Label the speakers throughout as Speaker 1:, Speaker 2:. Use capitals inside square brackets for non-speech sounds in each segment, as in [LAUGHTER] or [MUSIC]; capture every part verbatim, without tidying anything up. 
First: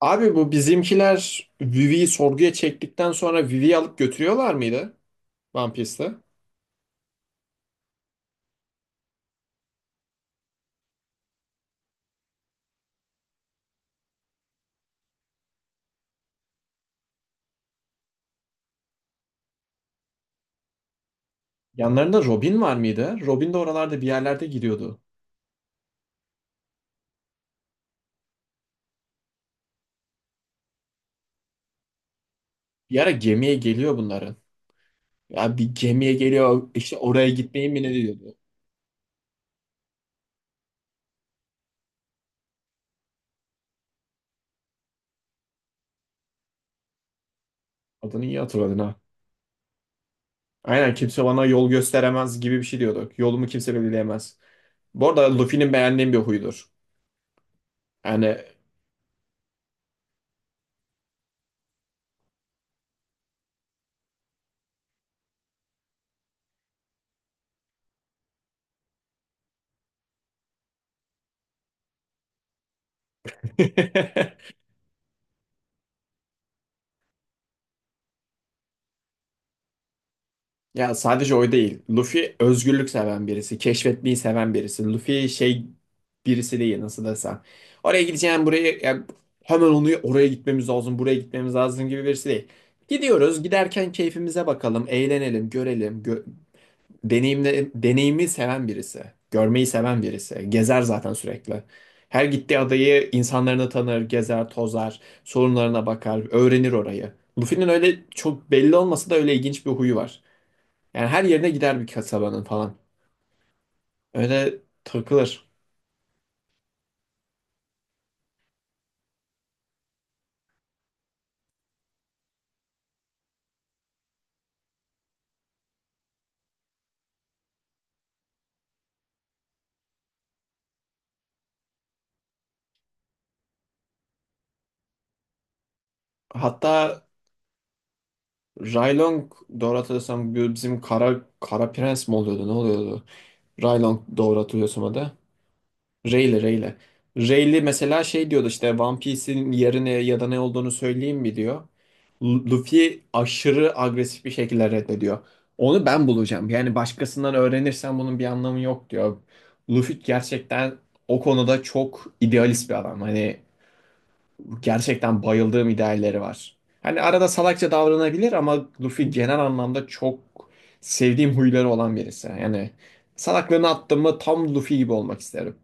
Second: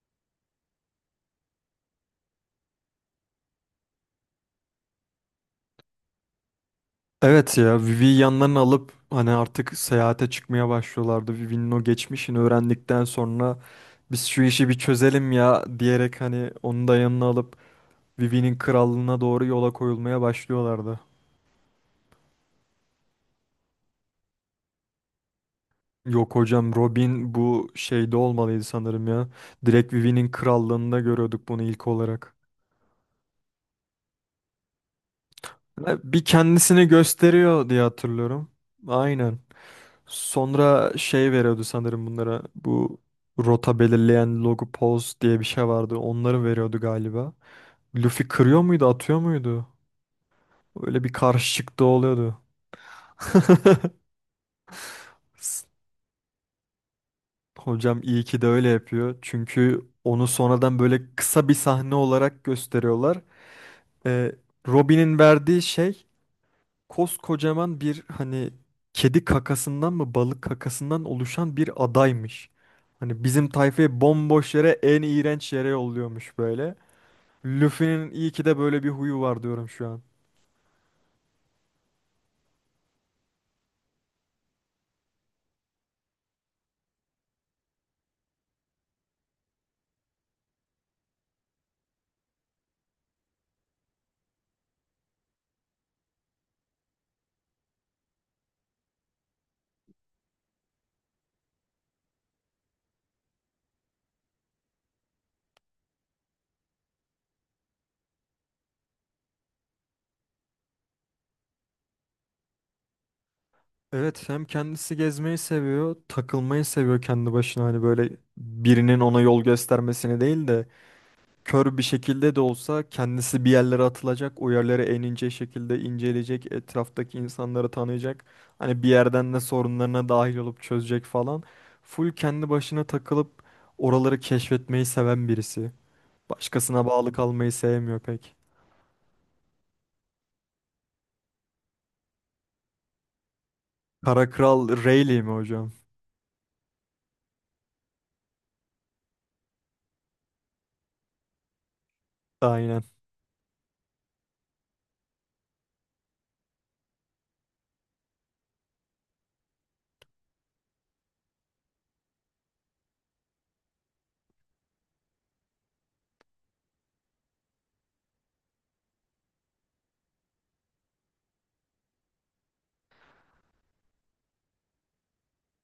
Speaker 1: Abi bu bizimkiler Vivi'yi sorguya çektikten sonra Vivi'yi alıp götürüyorlar mıydı One Piece'te?
Speaker 2: Evet ya Vivi'yi yanlarına alıp hani artık seyahate çıkmaya başlıyorlardı. Vivi'nin o geçmişini öğrendikten sonra biz şu işi bir çözelim ya diyerek hani onu da yanına alıp Vivi'nin krallığına doğru yola koyulmaya başlıyorlardı.
Speaker 1: Yanlarında Robin var mıydı? Robin de oralarda bir yerlerde gidiyordu.
Speaker 2: Yok hocam Robin bu şeyde olmalıydı sanırım ya. Direkt Vivi'nin krallığında görüyorduk bunu ilk olarak.
Speaker 1: Bir ara gemiye geliyor bunların. Ya bir
Speaker 2: Ha,
Speaker 1: gemiye
Speaker 2: bir
Speaker 1: geliyor
Speaker 2: kendisini
Speaker 1: işte oraya
Speaker 2: gösteriyor
Speaker 1: gitmeyin mi
Speaker 2: diye
Speaker 1: ne diyordu.
Speaker 2: hatırlıyorum. Aynen. Sonra şey veriyordu sanırım bunlara bu rota belirleyen logo pose diye bir şey vardı. Onları veriyordu galiba.
Speaker 1: Adını
Speaker 2: Luffy
Speaker 1: iyi
Speaker 2: kırıyor
Speaker 1: hatırladın,
Speaker 2: muydu,
Speaker 1: ha.
Speaker 2: atıyor muydu?
Speaker 1: Aynen,
Speaker 2: Öyle bir
Speaker 1: kimse bana yol
Speaker 2: karışıklık da
Speaker 1: gösteremez
Speaker 2: oluyordu.
Speaker 1: gibi bir şey diyorduk. Yolumu kimse belirleyemez. Bu arada
Speaker 2: S-
Speaker 1: Luffy'nin beğendiğim bir huydur.
Speaker 2: Hocam iyi
Speaker 1: Yani
Speaker 2: ki de öyle yapıyor. Çünkü onu sonradan böyle kısa bir sahne olarak gösteriyorlar. Ee, Robin'in verdiği şey koskocaman bir hani kedi kakasından mı balık kakasından oluşan bir adaymış. Hani bizim tayfayı
Speaker 1: [LAUGHS]
Speaker 2: bomboş yere en iğrenç yere yolluyormuş böyle. Luffy'nin iyi ki de böyle bir huyu var diyorum şu an.
Speaker 1: ya sadece o değil. Luffy özgürlük seven birisi, keşfetmeyi seven birisi. Luffy şey birisi değil, nasıl desem. Oraya gideceğim, buraya ya hemen onu oraya gitmemiz lazım, buraya gitmemiz lazım gibi birisi değil. Gidiyoruz, giderken keyfimize bakalım, eğlenelim, görelim. Gö deneyimle, deneyimi seven birisi, görmeyi seven birisi. Gezer zaten sürekli. Her gittiği adayı, insanlarını tanır, gezer, tozar, sorunlarına bakar, öğrenir orayı. Luffy'nin öyle çok belli olmasa da öyle ilginç bir huyu var. Yani her yerine gider bir kasabanın falan.
Speaker 2: Evet hem
Speaker 1: Öyle
Speaker 2: kendisi gezmeyi
Speaker 1: takılır.
Speaker 2: seviyor, takılmayı seviyor kendi başına hani böyle birinin ona yol göstermesini değil de kör bir şekilde de olsa kendisi bir yerlere atılacak, o yerlere en ince şekilde inceleyecek, etraftaki insanları tanıyacak. Hani bir yerden de sorunlarına dahil olup çözecek falan. Full kendi başına takılıp oraları keşfetmeyi seven birisi. Başkasına
Speaker 1: Hatta
Speaker 2: bağlı kalmayı sevmiyor pek.
Speaker 1: Raylong, doğru hatırlıyorsam, bu bizim Kara, Kara Prens mi oluyordu ne oluyordu? Raylong
Speaker 2: Kara
Speaker 1: doğru hatırlıyorsam
Speaker 2: Kral
Speaker 1: adı.
Speaker 2: Rayleigh mi hocam?
Speaker 1: Rayleigh Rayleigh. Rayleigh mesela şey diyordu işte One Piece'in yerine ya da ne olduğunu söyleyeyim mi diyor. Lu-
Speaker 2: Aynen.
Speaker 1: Luffy aşırı agresif bir şekilde reddediyor. Onu ben bulacağım. Yani başkasından öğrenirsen bunun bir anlamı yok diyor. Luffy gerçekten o konuda çok idealist bir adam. Hani gerçekten bayıldığım idealleri var. Hani arada salakça davranabilir ama Luffy genel anlamda çok sevdiğim huyları olan birisi. Yani salaklığını attım mı tam Luffy gibi olmak isterim.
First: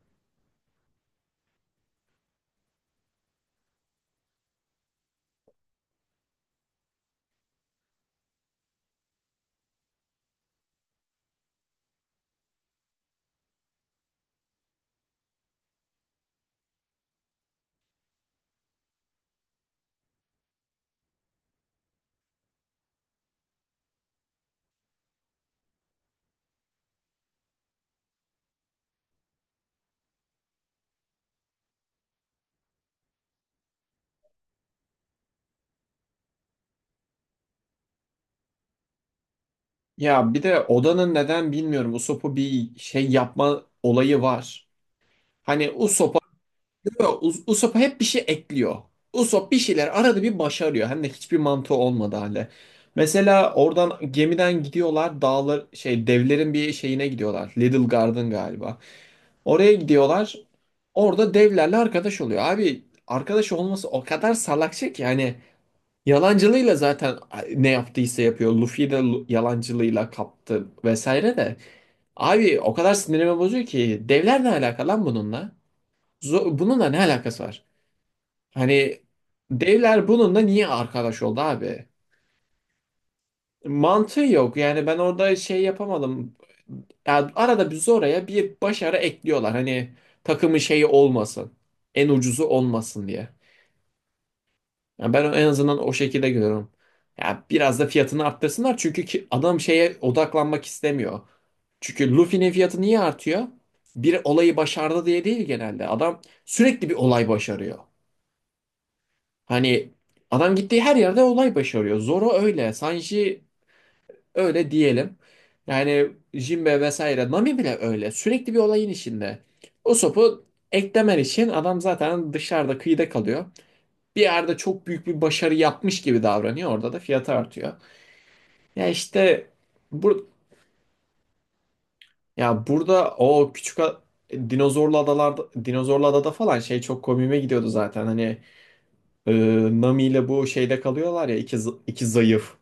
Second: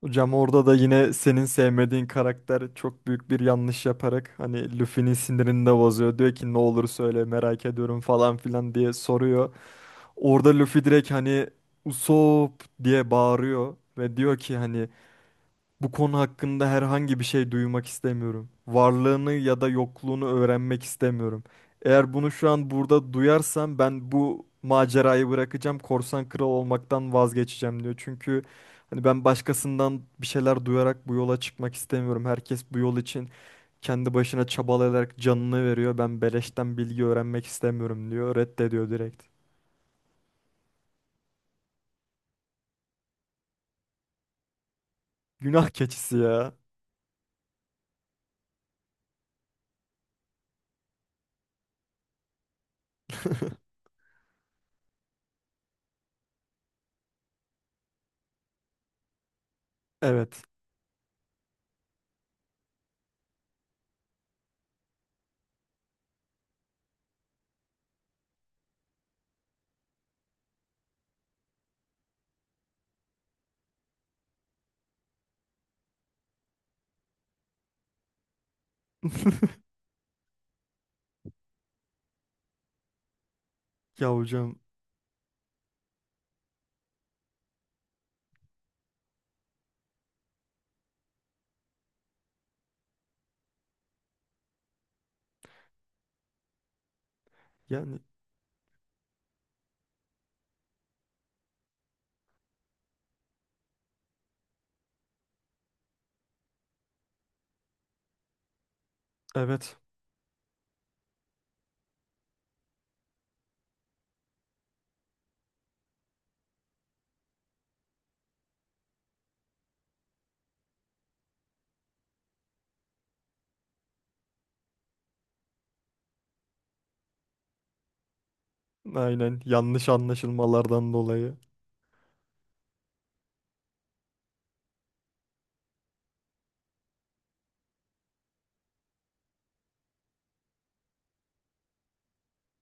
Speaker 2: Hocam orada da yine senin sevmediğin karakter çok büyük bir yanlış yaparak hani Luffy'nin sinirini de bozuyor. Diyor ki ne olur söyle merak ediyorum falan filan diye soruyor. Orada Luffy direkt hani Usopp diye bağırıyor ve diyor ki hani bu konu hakkında herhangi bir şey duymak istemiyorum. Varlığını ya da yokluğunu öğrenmek istemiyorum. Eğer bunu şu an burada duyarsam ben bu macerayı bırakacağım. Korsan kral olmaktan vazgeçeceğim diyor. Çünkü hani ben başkasından bir şeyler duyarak bu yola çıkmak istemiyorum. Herkes bu yol için kendi başına çabalayarak canını veriyor. Ben beleşten bilgi öğrenmek istemiyorum diyor. Reddediyor direkt.
Speaker 1: Ya bir de Oda'nın neden bilmiyorum Usopp'u bir şey yapma olayı var. Hani
Speaker 2: Günah keçisi
Speaker 1: Usopp'a,
Speaker 2: ya.
Speaker 1: yo, Us- Usopp'a hep bir şey ekliyor. Usopp bir şeyler arada bir başarıyor. Hem de hiçbir mantığı olmadı hale. Mesela
Speaker 2: [LAUGHS]
Speaker 1: oradan gemiden gidiyorlar, dağlar, şey, devlerin bir şeyine gidiyorlar. Little Garden galiba. Oraya gidiyorlar.
Speaker 2: Evet.
Speaker 1: Orada devlerle arkadaş oluyor. Abi arkadaş olması o kadar salakça ki hani yalancılığıyla zaten ne yaptıysa yapıyor. Luffy de lu- yalancılığıyla kaptı vesaire de. Abi o kadar sinirimi bozuyor ki devler ne alaka lan bununla? Zo- bununla ne alakası var? Hani
Speaker 2: [LAUGHS]
Speaker 1: devler bununla niye arkadaş oldu abi?
Speaker 2: Ya
Speaker 1: Mantığı yok.
Speaker 2: hocam
Speaker 1: Yani ben orada şey yapamadım. Yani arada bir oraya bir başarı ekliyorlar. Hani takımın şeyi olmasın. En ucuzu olmasın diye. Yani ben en azından o şekilde görüyorum. Ya biraz da
Speaker 2: yani
Speaker 1: fiyatını arttırsınlar çünkü ki adam şeye odaklanmak istemiyor. Çünkü Luffy'nin fiyatı niye artıyor? Bir olayı başardı diye değil genelde. Adam sürekli bir olay başarıyor.
Speaker 2: evet.
Speaker 1: Hani adam gittiği her yerde olay başarıyor. Zoro öyle. Sanji öyle diyelim. Yani Jinbe vesaire Nami bile öyle. Sürekli bir olayın içinde. O sopu eklemen için adam zaten dışarıda, kıyıda kalıyor. Bir yerde çok büyük bir başarı yapmış gibi davranıyor. Orada da fiyatı artıyor. Ya
Speaker 2: Aynen
Speaker 1: işte
Speaker 2: yanlış
Speaker 1: bu,
Speaker 2: anlaşılmalardan dolayı.
Speaker 1: ya burada o küçük a- dinozorlu adalarda, dinozorlu adada falan şey çok komiğime gidiyordu zaten. Hani e, Nami ile bu şeyde kalıyorlar ya, iki, zı- iki zayıf.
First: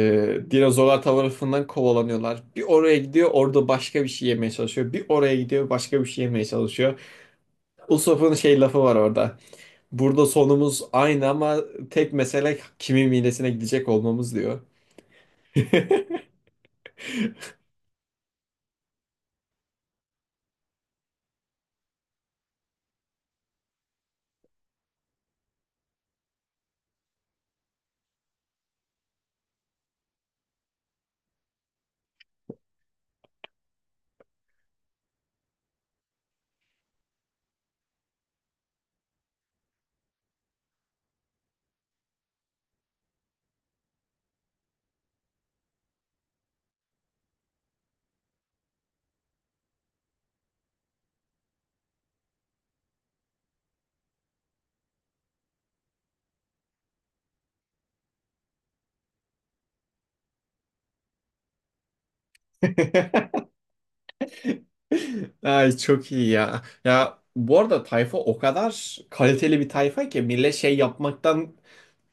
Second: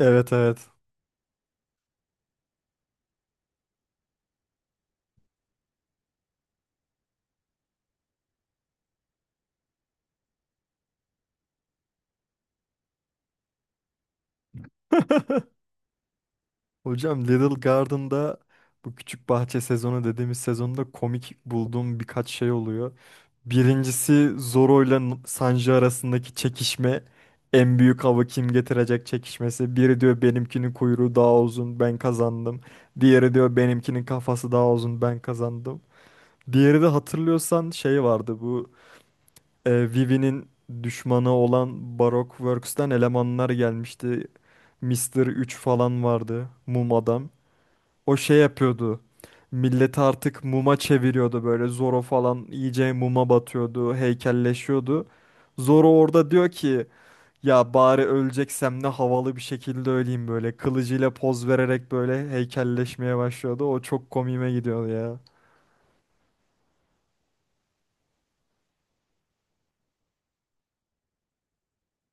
Speaker 2: Evet, evet.
Speaker 1: dinozorlar tarafından kovalanıyorlar. Bir oraya gidiyor, orada başka bir şey yemeye çalışıyor. Bir oraya gidiyor, başka bir şey yemeye çalışıyor. Usopp'un şey lafı var orada. Burada sonumuz aynı ama tek mesele kimin midesine gidecek olmamız diyor.
Speaker 2: [LAUGHS] Hocam Little Garden'da bu küçük bahçe sezonu dediğimiz sezonda komik bulduğum birkaç şey oluyor. Birincisi Zoro ile N- Sanji arasındaki çekişme. En büyük avı kim getirecek çekişmesi. Biri diyor benimkinin kuyruğu daha uzun ben kazandım. Diğeri diyor benimkinin kafası daha uzun ben kazandım. Diğeri de hatırlıyorsan şey vardı bu e, Vivi'nin düşmanı olan Baroque Works'ten elemanlar gelmişti. Mister üç falan vardı. Mum adam. O şey yapıyordu. Milleti artık muma çeviriyordu böyle. Zoro falan iyice muma batıyordu. Heykelleşiyordu. Zoro orada diyor ki ya bari öleceksem ne havalı bir şekilde öleyim böyle. Kılıcıyla poz vererek böyle heykelleşmeye başlıyordu. O çok komiğime gidiyordu ya.
Speaker 1: Ay çok iyi ya. Ya bu arada tayfa o kadar kaliteli bir tayfa ki millet şey yapmaktan,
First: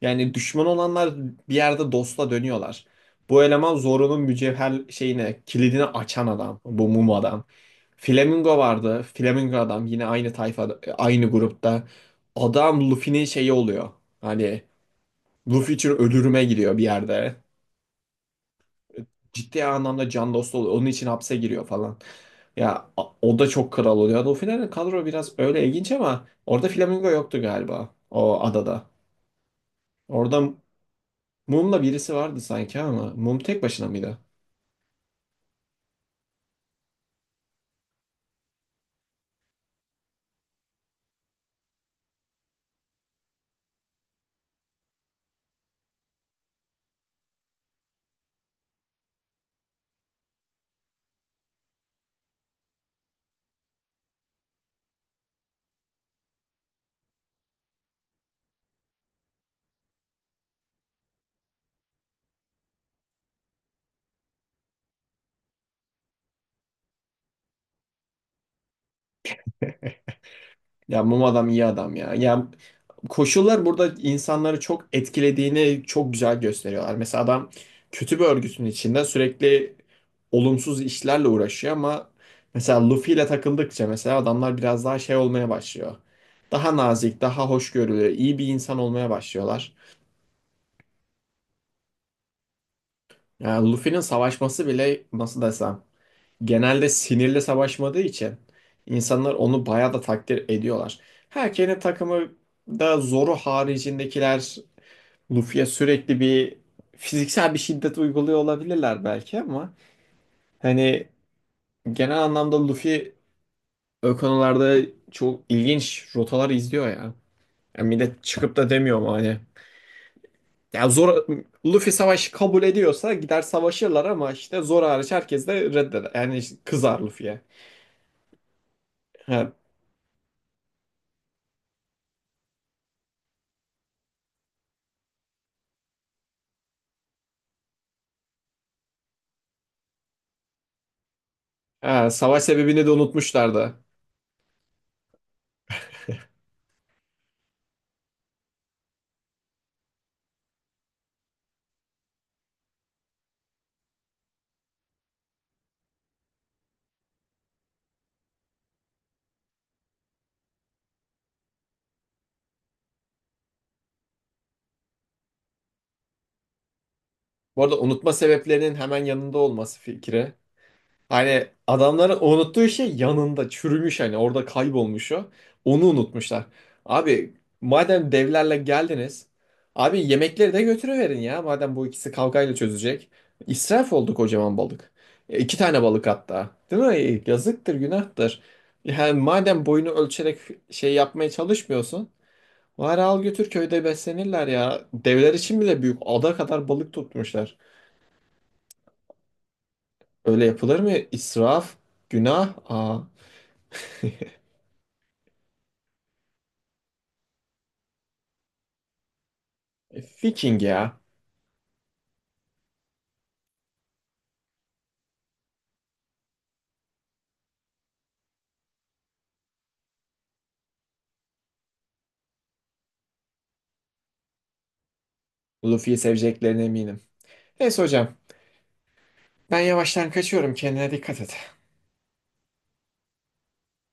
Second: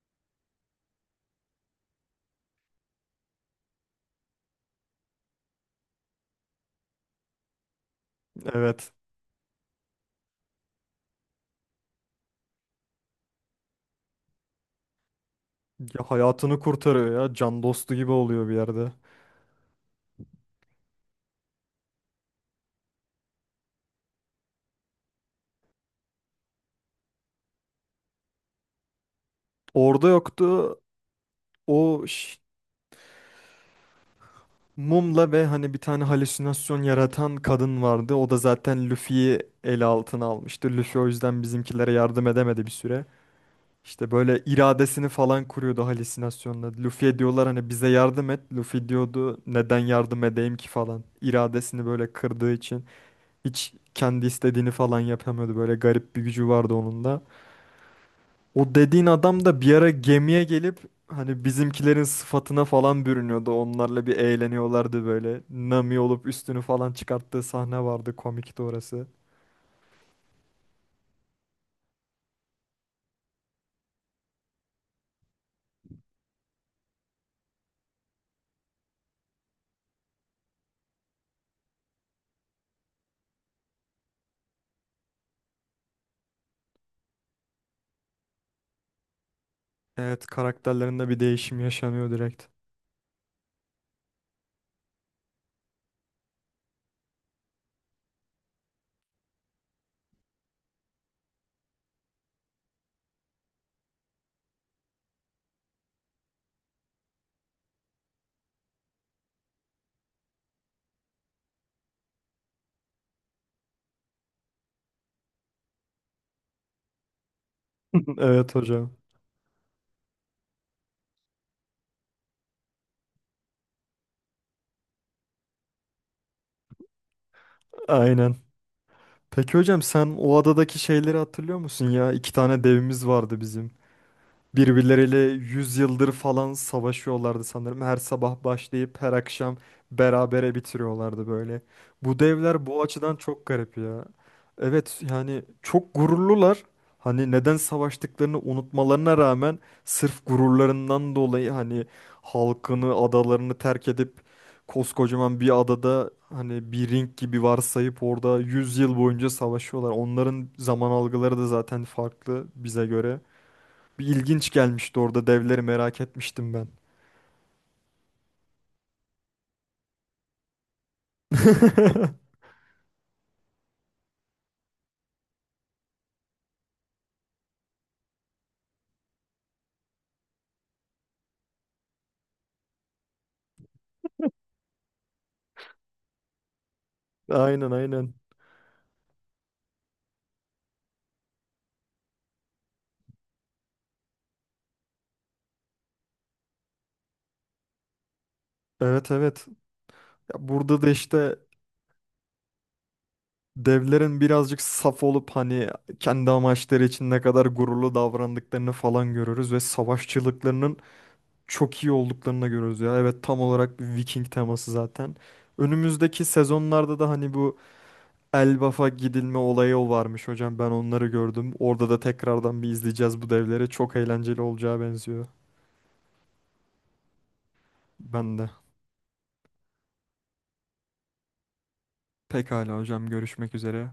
Speaker 1: yani düşman olanlar bir yerde dostla dönüyorlar. Bu eleman Zoro'nun mücevher şeyine kilidini açan adam. Bu mum adam. Flamingo
Speaker 2: Evet.
Speaker 1: vardı. Flamingo adam yine aynı tayfa, aynı grupta. Adam Luffy'nin şeyi oluyor. Hani Luffy için
Speaker 2: Ya
Speaker 1: ölürüme
Speaker 2: hayatını
Speaker 1: gidiyor bir
Speaker 2: kurtarıyor ya.
Speaker 1: yerde.
Speaker 2: Can dostu gibi oluyor bir yerde.
Speaker 1: Ciddi anlamda can dostu oluyor. Onun için hapse giriyor falan. Ya a- o da çok kral oluyor. O finalde kadro biraz öyle ilginç ama orada Flamingo yoktu galiba o adada.
Speaker 2: Orada
Speaker 1: Orada
Speaker 2: yoktu.
Speaker 1: Mum'la
Speaker 2: O
Speaker 1: birisi
Speaker 2: ş-
Speaker 1: vardı sanki, ama Mum tek başına mıydı?
Speaker 2: Mumla ve hani bir tane halüsinasyon yaratan kadın vardı. O da zaten Luffy'yi ele altına almıştı. Luffy o yüzden bizimkilere yardım edemedi bir süre. İşte böyle iradesini falan kuruyordu halüsinasyonla. Luffy'ye diyorlar hani bize yardım et. Luffy diyordu neden yardım edeyim ki falan. İradesini böyle kırdığı için hiç kendi istediğini falan yapamıyordu. Böyle garip bir gücü vardı onun da. O dediğin adam da bir ara gemiye gelip hani bizimkilerin sıfatına falan bürünüyordu. Onlarla bir eğleniyorlardı böyle. Nami olup üstünü falan çıkarttığı sahne vardı. Komikti orası.
Speaker 1: Ya Mum adam iyi adam ya. Ya koşullar burada insanları çok etkilediğini çok güzel gösteriyorlar. Mesela adam kötü bir örgütün içinde sürekli olumsuz işlerle uğraşıyor ama mesela Luffy ile takıldıkça mesela adamlar biraz daha şey olmaya başlıyor. Daha nazik, daha hoşgörülü, iyi bir insan olmaya başlıyorlar.
Speaker 2: Evet karakterlerinde bir değişim yaşanıyor direkt.
Speaker 1: Yani Luffy'nin savaşması bile nasıl desem, genelde sinirli savaşmadığı için insanlar onu bayağı da takdir ediyorlar. Her takımı da zoru haricindekiler Luffy'ye sürekli bir fiziksel bir şiddet uyguluyor olabilirler belki ama hani genel anlamda Luffy o konularda çok ilginç rotalar izliyor ya. Yani
Speaker 2: [LAUGHS]
Speaker 1: millet
Speaker 2: Evet
Speaker 1: çıkıp da
Speaker 2: hocam.
Speaker 1: demiyor mu hani ya zor Luffy savaşı kabul ediyorsa gider savaşırlar ama işte zor hariç herkes de reddeder. Yani işte kızar Luffy'ye.
Speaker 2: Aynen.
Speaker 1: Ha.
Speaker 2: Peki hocam sen o adadaki şeyleri hatırlıyor musun ya? İki tane devimiz vardı bizim. Birbirleriyle yüz yıldır falan savaşıyorlardı sanırım. Her sabah başlayıp her akşam berabere bitiriyorlardı böyle.
Speaker 1: ha,
Speaker 2: Bu
Speaker 1: savaş
Speaker 2: devler bu
Speaker 1: sebebini de
Speaker 2: açıdan çok garip
Speaker 1: unutmuşlardı.
Speaker 2: ya. Evet yani çok gururlular. Hani neden savaştıklarını unutmalarına rağmen sırf gururlarından dolayı hani halkını, adalarını terk edip koskocaman bir adada hani bir ring gibi varsayıp orada yüz yıl boyunca savaşıyorlar. Onların zaman algıları da zaten farklı bize göre. Bir ilginç gelmişti orada devleri merak etmiştim ben.
Speaker 1: Bu arada unutma sebeplerinin hemen yanında olması fikri. Hani adamların
Speaker 2: [LAUGHS]
Speaker 1: unuttuğu şey yanında çürümüş, hani orada kaybolmuş o. Onu unutmuşlar. Abi madem devlerle geldiniz. Abi yemekleri de götürüverin ya. Madem bu ikisi kavgayla çözecek. İsraf oldu kocaman balık. E, iki tane balık hatta. Değil mi? E,
Speaker 2: Aynen,
Speaker 1: Yazıktır,
Speaker 2: aynen.
Speaker 1: günahtır. Yani madem boyunu ölçerek şey yapmaya çalışmıyorsun. Bari al götür, köyde beslenirler ya. Devler için bile büyük ada kadar balık tutmuşlar.
Speaker 2: Evet, evet.
Speaker 1: Öyle
Speaker 2: Ya
Speaker 1: yapılır
Speaker 2: burada da
Speaker 1: mı?
Speaker 2: işte
Speaker 1: İsraf, günah. Aa.
Speaker 2: devlerin
Speaker 1: [LAUGHS]
Speaker 2: birazcık saf olup hani kendi amaçları için ne kadar gururlu davrandıklarını falan görürüz ve
Speaker 1: E, Viking
Speaker 2: savaşçılıklarının
Speaker 1: ya.
Speaker 2: çok iyi olduklarını görürüz ya. Evet tam olarak bir Viking teması zaten. Önümüzdeki sezonlarda da hani bu Elbaf'a gidilme olayı o varmış hocam. Ben onları gördüm. Orada da tekrardan bir izleyeceğiz bu devleri. Çok eğlenceli olacağı benziyor.
Speaker 1: Luffy'yi seveceklerine eminim. Neyse hocam.
Speaker 2: Ben de.
Speaker 1: Ben yavaştan kaçıyorum. Kendine dikkat et.
Speaker 2: Pekala hocam görüşmek üzere.